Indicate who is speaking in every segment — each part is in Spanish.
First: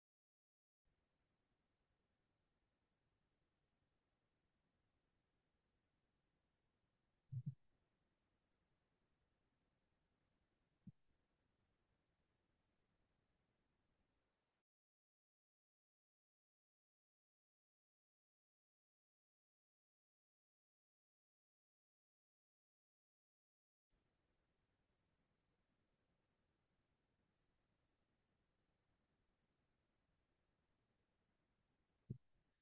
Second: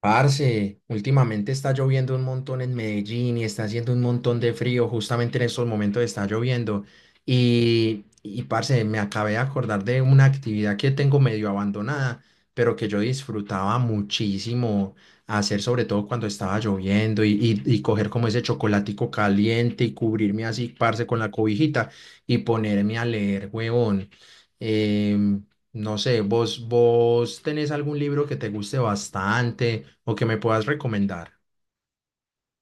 Speaker 1: Parce, últimamente está lloviendo un montón en Medellín y está haciendo un montón de frío, justamente en estos momentos está lloviendo. Y parce, me acabé de acordar de una actividad que tengo medio abandonada, pero que yo disfrutaba muchísimo hacer, sobre todo cuando estaba lloviendo y coger como ese chocolatico caliente y cubrirme así, parce, con la cobijita y ponerme a leer, huevón. Em, no sé, vos tenés algún libro que te guste bastante o que me puedas recomendar.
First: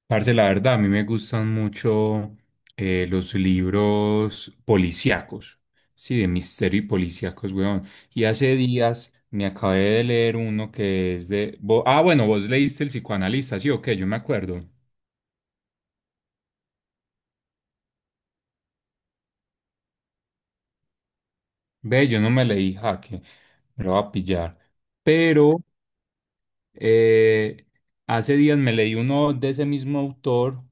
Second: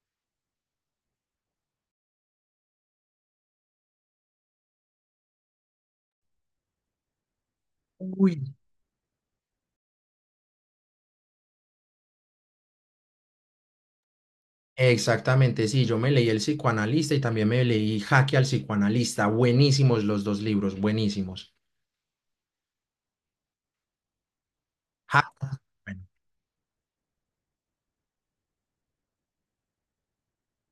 Speaker 2: Parce, la verdad, a mí me gustan mucho los libros policíacos, sí, de misterio y policíacos, weón. Y
Speaker 1: Uy,
Speaker 2: hace días me acabé de leer uno que es bueno, vos leíste El psicoanalista, sí, ok, yo me acuerdo.
Speaker 1: exactamente, sí, yo me leí El psicoanalista y también me leí Jaque al psicoanalista. Buenísimos los dos libros, buenísimos.
Speaker 2: Ve, yo no me leí Jaque, me lo va a pillar.
Speaker 1: Ja-
Speaker 2: Pero
Speaker 1: bueno,
Speaker 2: Eh, Hace días me leí uno de ese mismo autor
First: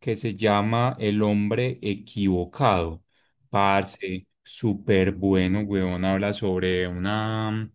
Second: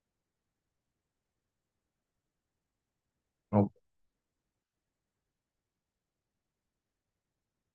Speaker 2: que se llama El hombre equivocado.
Speaker 1: ok.
Speaker 2: Parce, súper bueno, weón. Habla sobre una,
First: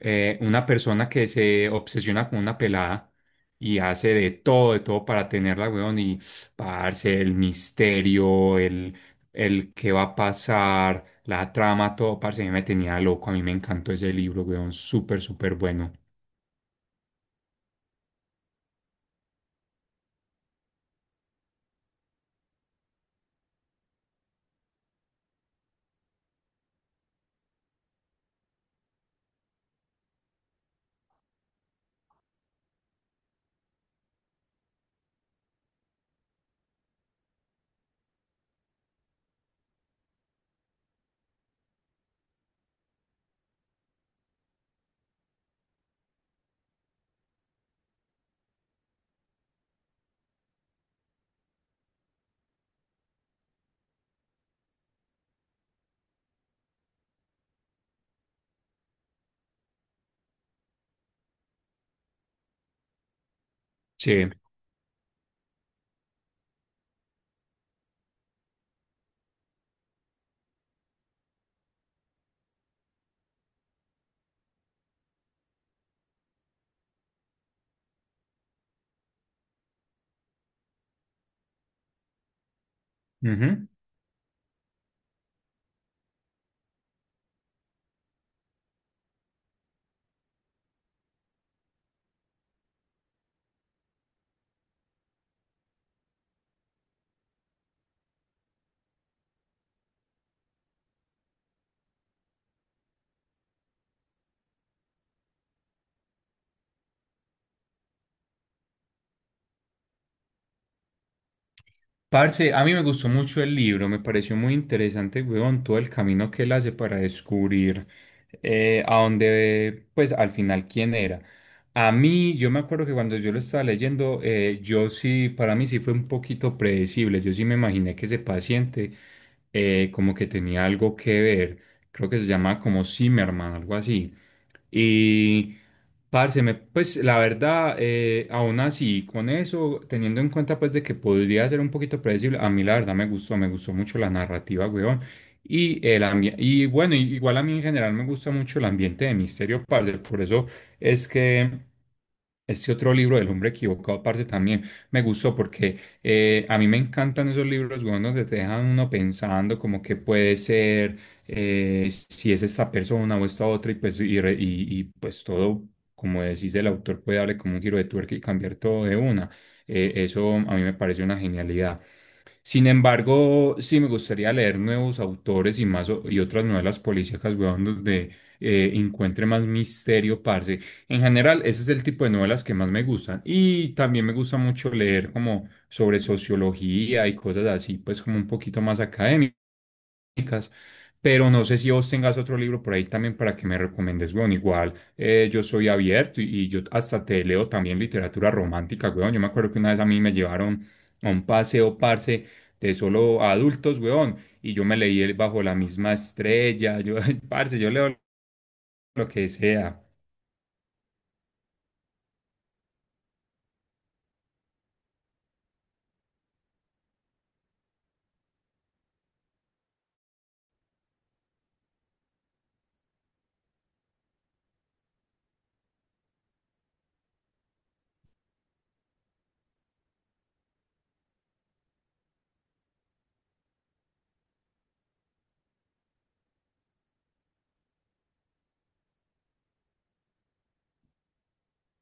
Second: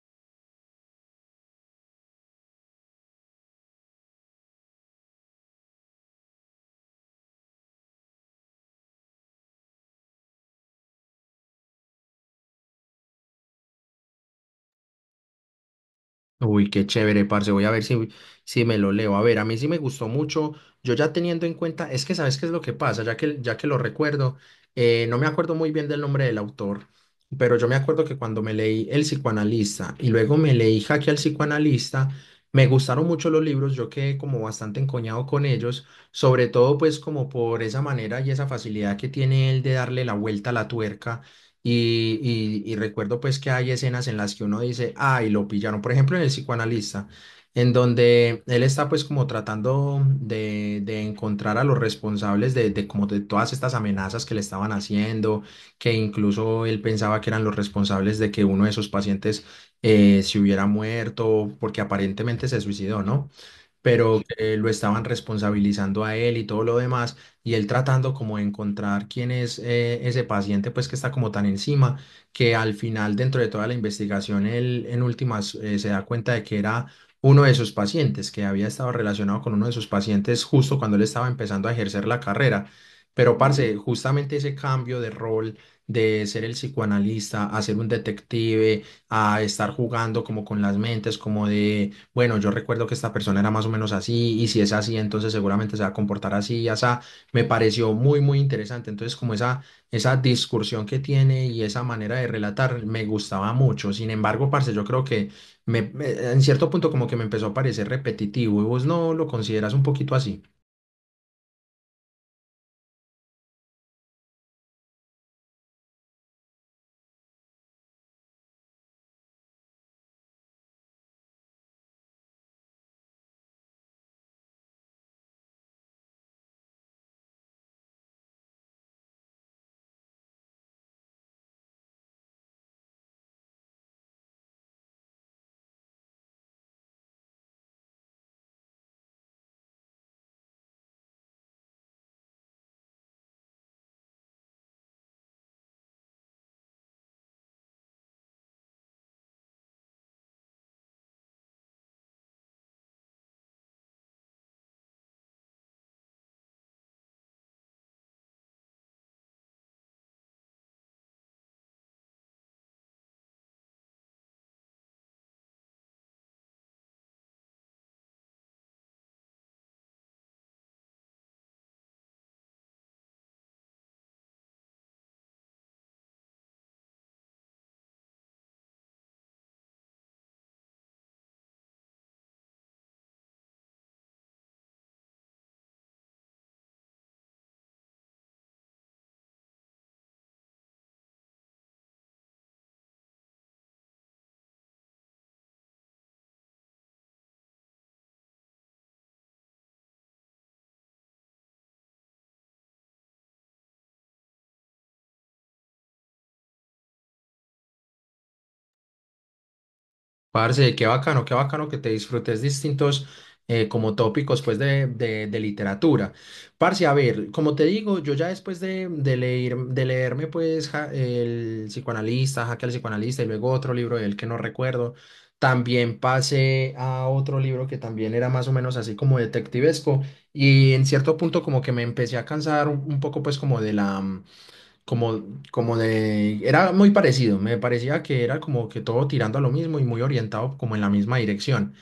Speaker 2: eh, una persona que se obsesiona con una pelada y hace de todo para tenerla, weón. Y, parce, el qué va a pasar, la trama, todo, parce, a mí me tenía loco. A mí me encantó ese libro, weón. Súper, súper bueno.
Speaker 1: Uy, qué chévere, parce. Voy a ver si me lo leo. A ver, a mí sí me gustó mucho. Yo ya teniendo en cuenta, es que sabes qué es lo que pasa, ya que lo recuerdo. No me acuerdo muy bien del nombre del autor, pero yo me acuerdo que cuando me leí El psicoanalista y luego me leí Jaque al psicoanalista, me gustaron mucho los libros. Yo quedé como bastante encoñado con ellos, sobre todo pues como por esa manera y esa facilidad que tiene él de darle la vuelta a la tuerca, y recuerdo pues que hay escenas en las que uno dice, ay, lo pillaron. Por ejemplo, en el psicoanalista, en donde él está pues como tratando de encontrar a los responsables de como de todas estas amenazas que le estaban haciendo, que incluso él pensaba que eran los responsables de que uno de sus pacientes se hubiera muerto porque aparentemente se suicidó, ¿no? Pero
Speaker 2: Sí.
Speaker 1: que lo estaban responsabilizando a él y todo lo demás, y él tratando como de encontrar quién es, ese paciente, pues que está como tan encima, que al final, dentro de toda la investigación, él en últimas se da cuenta de que era uno de sus pacientes, que había estado relacionado con uno de sus pacientes justo cuando él estaba empezando a ejercer la carrera. Pero,
Speaker 2: Ujú.
Speaker 1: parce, justamente ese cambio de rol, de ser el psicoanalista a ser un detective, a estar jugando como con las mentes, como de, bueno, yo recuerdo que esta persona era más o menos así, y si es así, entonces seguramente se va a comportar así y así. Me pareció muy, muy interesante. Entonces, como esa discursión que tiene y esa manera de relatar me gustaba mucho. Sin embargo, parce, yo creo que en cierto punto como que me empezó a parecer repetitivo, y vos no lo consideras un poquito así.
Speaker 2: Parce, a mí me gustó mucho el libro, me pareció muy interesante, weón, todo el camino que él hace para descubrir pues al final quién era. A mí, yo me acuerdo que cuando yo lo estaba leyendo, yo sí, para mí sí fue un poquito predecible, yo sí me imaginé que ese paciente como que tenía algo que ver, creo que se llama como Zimmerman, algo así. Y pues la verdad, aún así, con eso, teniendo en cuenta pues de que podría ser un poquito predecible, a mí la verdad me gustó mucho la narrativa, weón. Y, el ambi- y Bueno, igual a mí en general me gusta mucho el ambiente de misterio, parce, por eso es que este otro libro del hombre equivocado, aparte también me gustó porque a mí me encantan esos libros, weón, donde te dejan uno pensando como que puede ser, si es esta persona o esta otra, pues todo, como decís, el autor puede darle como un giro de tuerca y cambiar todo de una. Eso a mí me parece una genialidad. Sin embargo, sí me gustaría leer nuevos autores y otras novelas policíacas, weón, donde encuentre más misterio, parce. En general, ese es el tipo de novelas que más me gustan. Y también me económicas, pero no sé si vos tengas otro libro por ahí también para que me recomiendes, weón. Igual yo soy abierto y yo hasta te leo también literatura romántica, weón. Yo me acuerdo que una vez a mí me llevaron a un paseo, parce, de solo adultos, weón, y yo me leí el Bajo la misma estrella, yo, parce, yo leo lo que sea.
Speaker 1: Parce, qué bacano que te disfrutes distintos, como tópicos pues de literatura. Parce, a ver, como te digo, yo ya después de leer, de leerme pues el psicoanalista, Jaque al psicoanalista y luego otro libro de él que no recuerdo, también pasé a otro libro que también era más o menos así como detectivesco, y en cierto punto como que me empecé a cansar un poco pues como de la, como, como de, era muy parecido, me parecía que era como que todo tirando a lo mismo y muy orientado como en la misma dirección.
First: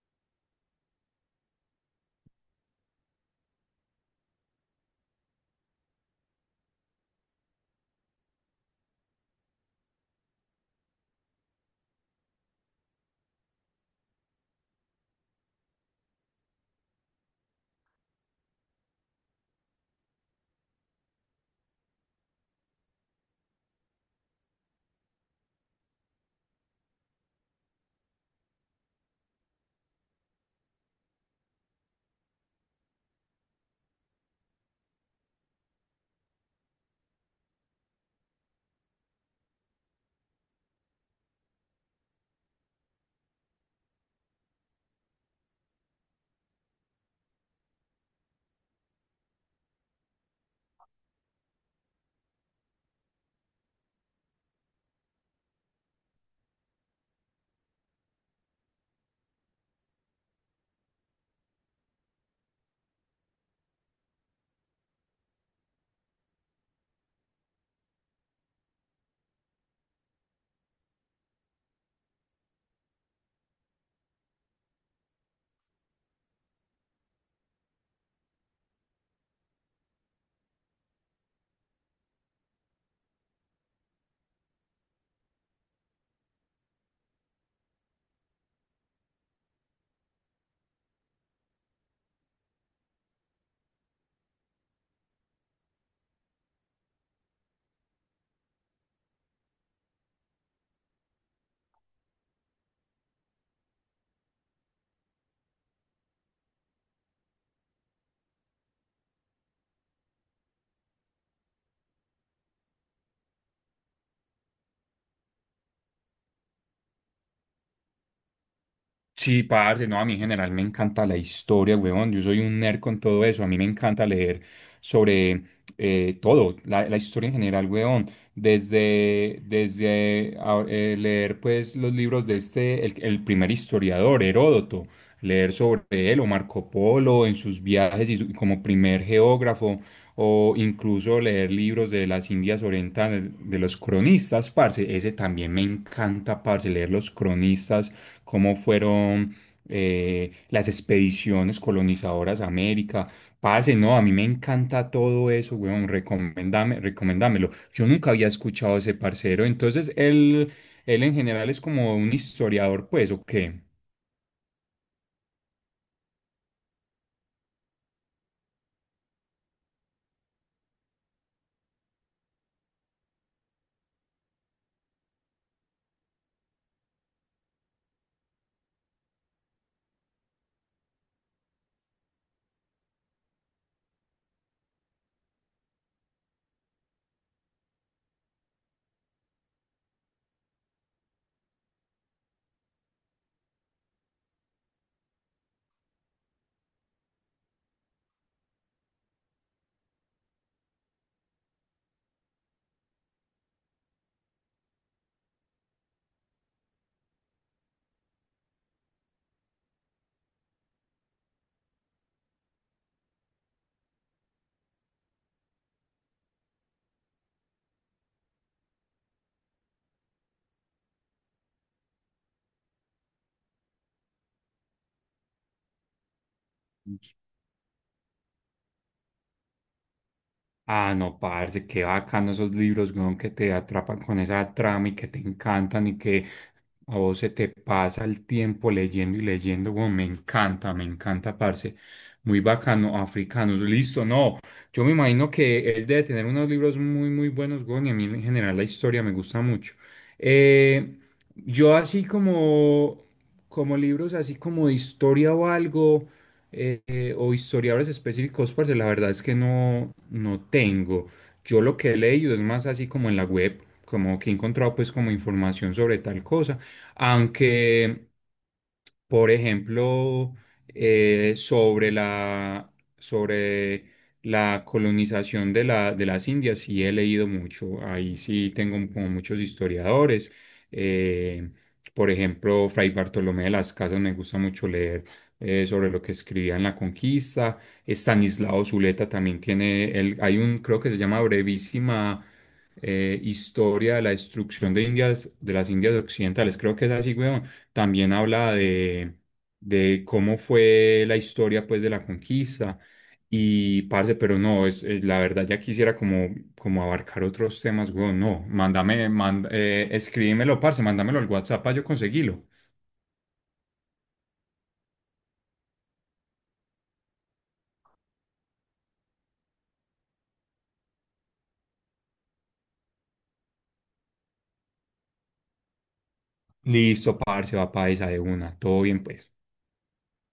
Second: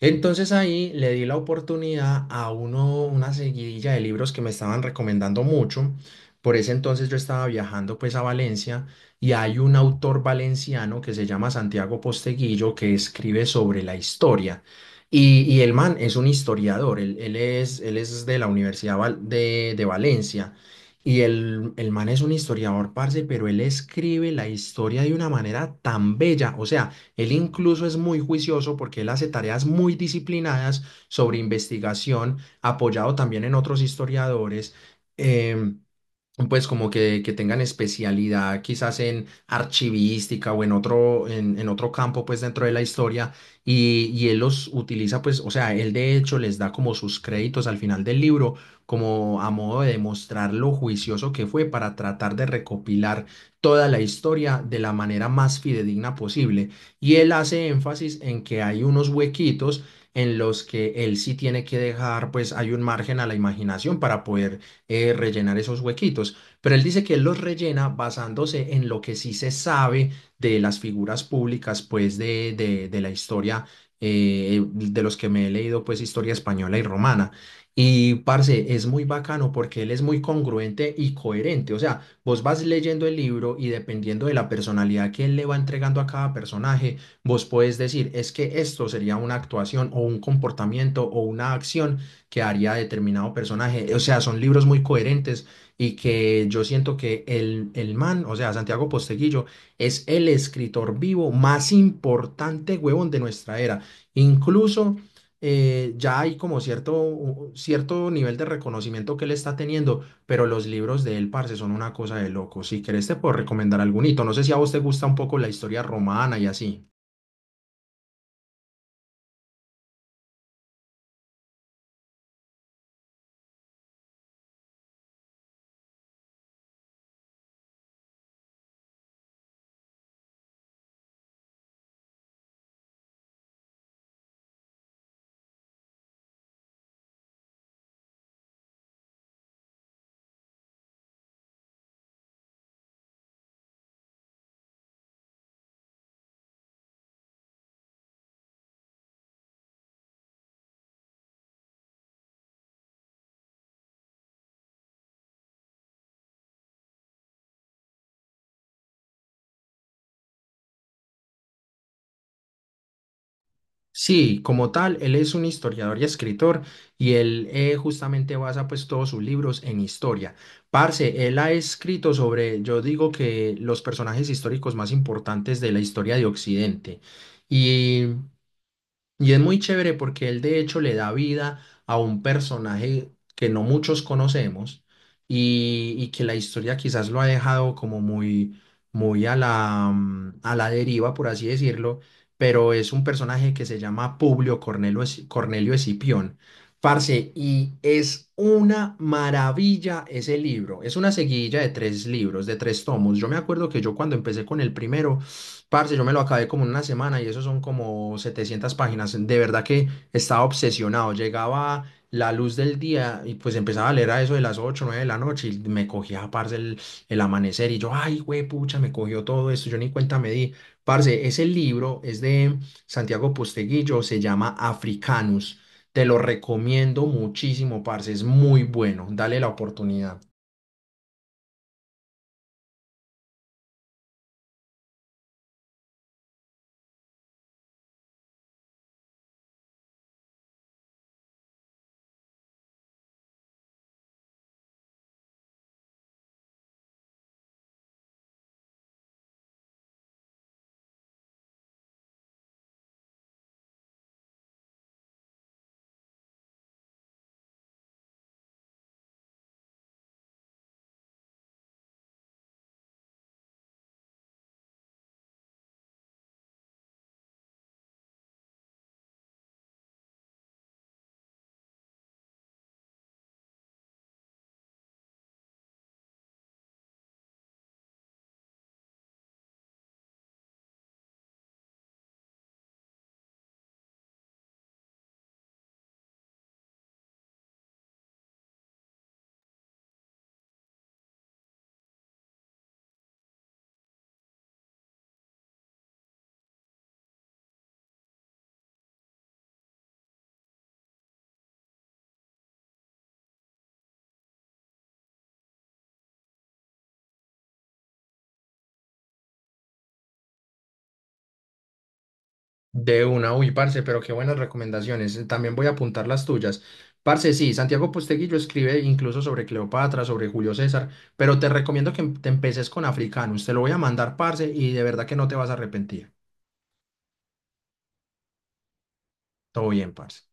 Speaker 1: Entonces ahí le di la oportunidad a uno, una seguidilla de libros que me estaban recomendando mucho. Por ese entonces yo estaba viajando pues a Valencia, y hay un autor valenciano que se llama Santiago Posteguillo, que escribe sobre la historia. Y el man es un historiador, él es de la Universidad de Valencia. Y el man es un historiador, parce, pero él escribe la historia de una manera tan bella. O sea, él incluso es muy juicioso porque él hace tareas muy disciplinadas sobre investigación, apoyado también en otros historiadores. em, pues como que tengan especialidad quizás en archivística o en otro, en otro campo pues dentro de la historia, y él los utiliza pues, o sea, él de hecho les da como sus créditos al final del libro, como a modo de demostrar lo juicioso que fue para tratar de recopilar toda la historia de la manera más fidedigna posible. Y él hace énfasis en que hay unos huequitos en los que él sí tiene que dejar, pues hay un margen a la imaginación para poder, rellenar esos huequitos. Pero él dice que él los rellena basándose en lo que sí se sabe de las figuras públicas, pues de la historia, de los que me he leído, pues historia española y romana. Y parce, es muy bacano porque él es muy congruente y coherente. O sea, vos vas leyendo el libro y, dependiendo de la personalidad que él le va entregando a cada personaje, vos podés decir, es que esto sería una actuación o un comportamiento o una acción que haría determinado personaje. O sea, son libros muy coherentes, y que yo siento que el man, o sea, Santiago Posteguillo, es el escritor vivo más importante, huevón, de nuestra era. Incluso, ya hay como cierto, cierto nivel de reconocimiento que él está teniendo, pero los libros de él, parce, son una cosa de loco. Si querés, te puedo recomendar algún hito. No sé si a vos te gusta un poco la historia romana y así.
Speaker 2: Sí, parce, no, a mí en general me encanta la historia, huevón. Yo soy un nerd con todo eso. A mí me encanta leer sobre todo, la historia en general, huevón. Desde leer, pues, los libros de este, el primer historiador, Heródoto, leer sobre él o Marco Polo en sus viajes como primer geógrafo, o incluso leer libros de las Indias Orientales, de los cronistas, parce. Ese también me encanta, parce, leer los cronistas cómo fueron las expediciones colonizadoras a América. Parce, no, a mí me encanta todo eso, weón, recomendame, recomendámelo. Yo nunca había escuchado a ese parcero, él en general es como un historiador, pues, ¿o qué?
Speaker 1: Sí, como tal, él es un historiador y escritor, y él, justamente basa pues todos sus libros en historia. Parce, él ha escrito sobre, yo digo que, los personajes históricos más importantes de la historia de Occidente. Y es muy chévere porque él de hecho le da vida a un personaje que no muchos conocemos, y que la historia quizás lo ha dejado como muy, muy a la, a la deriva, por así decirlo, pero es un personaje que se llama Publio Cornelio, Cornelio Escipión. Parce, y es una maravilla ese libro. Es una seguidilla de tres libros, de tres tomos. Yo me acuerdo que yo, cuando empecé con el primero, parce, yo me lo acabé como en una semana, y eso son como 700 páginas. De verdad que estaba obsesionado. Llegaba la luz del día y pues empezaba a leer a eso de las 8, 9 de la noche y me cogía, parce, el amanecer, y yo, ay, güey, pucha, me cogió todo esto. Yo ni cuenta me di. Parce, ese libro es de Santiago Posteguillo, se llama Africanus. Te lo recomiendo muchísimo, parce, es muy bueno. Dale la oportunidad.
Speaker 2: Ah, no, parce, qué bacano esos libros, weón, que te atrapan con esa trama y que te encantan y que a vos se te pasa el tiempo leyendo y leyendo, weón, me encanta, parce. Muy bacano, africanos, listo, no. Yo me imagino que él debe tener unos libros muy, muy buenos, weón, y a mí en general la historia me gusta mucho. Eh, yo así como, Como libros, así como de historia o algo, o historiadores específicos, parce, la verdad es que no, no tengo. Yo lo que he leído es más así como en la web, como que he encontrado pues como información sobre tal cosa aunque, por ejemplo, eh, sobre la, sobre la colonización de de las Indias, sí he leído mucho. Ahí sí tengo como muchos historiadores. Eh, por ejemplo, Fray Bartolomé de las Casas me gusta mucho leer sobre lo que escribía en la conquista. Estanislao Zuleta también tiene, el hay un, creo que se llama Brevísima Historia de la Destrucción de Indias, de las Indias Occidentales. Creo que es así, weón, también habla de cómo fue la historia pues de la conquista y parce, pero no, la verdad ya quisiera como, como abarcar otros temas, weón, no, escríbemelo, parce, mándamelo al WhatsApp para yo conseguirlo.
Speaker 1: De una, uy, parce, pero qué buenas recomendaciones. También voy a apuntar las tuyas. Parce, sí, Santiago Posteguillo escribe incluso sobre Cleopatra, sobre Julio César, pero te recomiendo que, te empeces con Africanus. Te lo voy a mandar, parce, y de verdad que no te vas a arrepentir.
Speaker 2: Listo, parce, va paisa de una, todo bien pues.
Speaker 1: Todo bien, parce.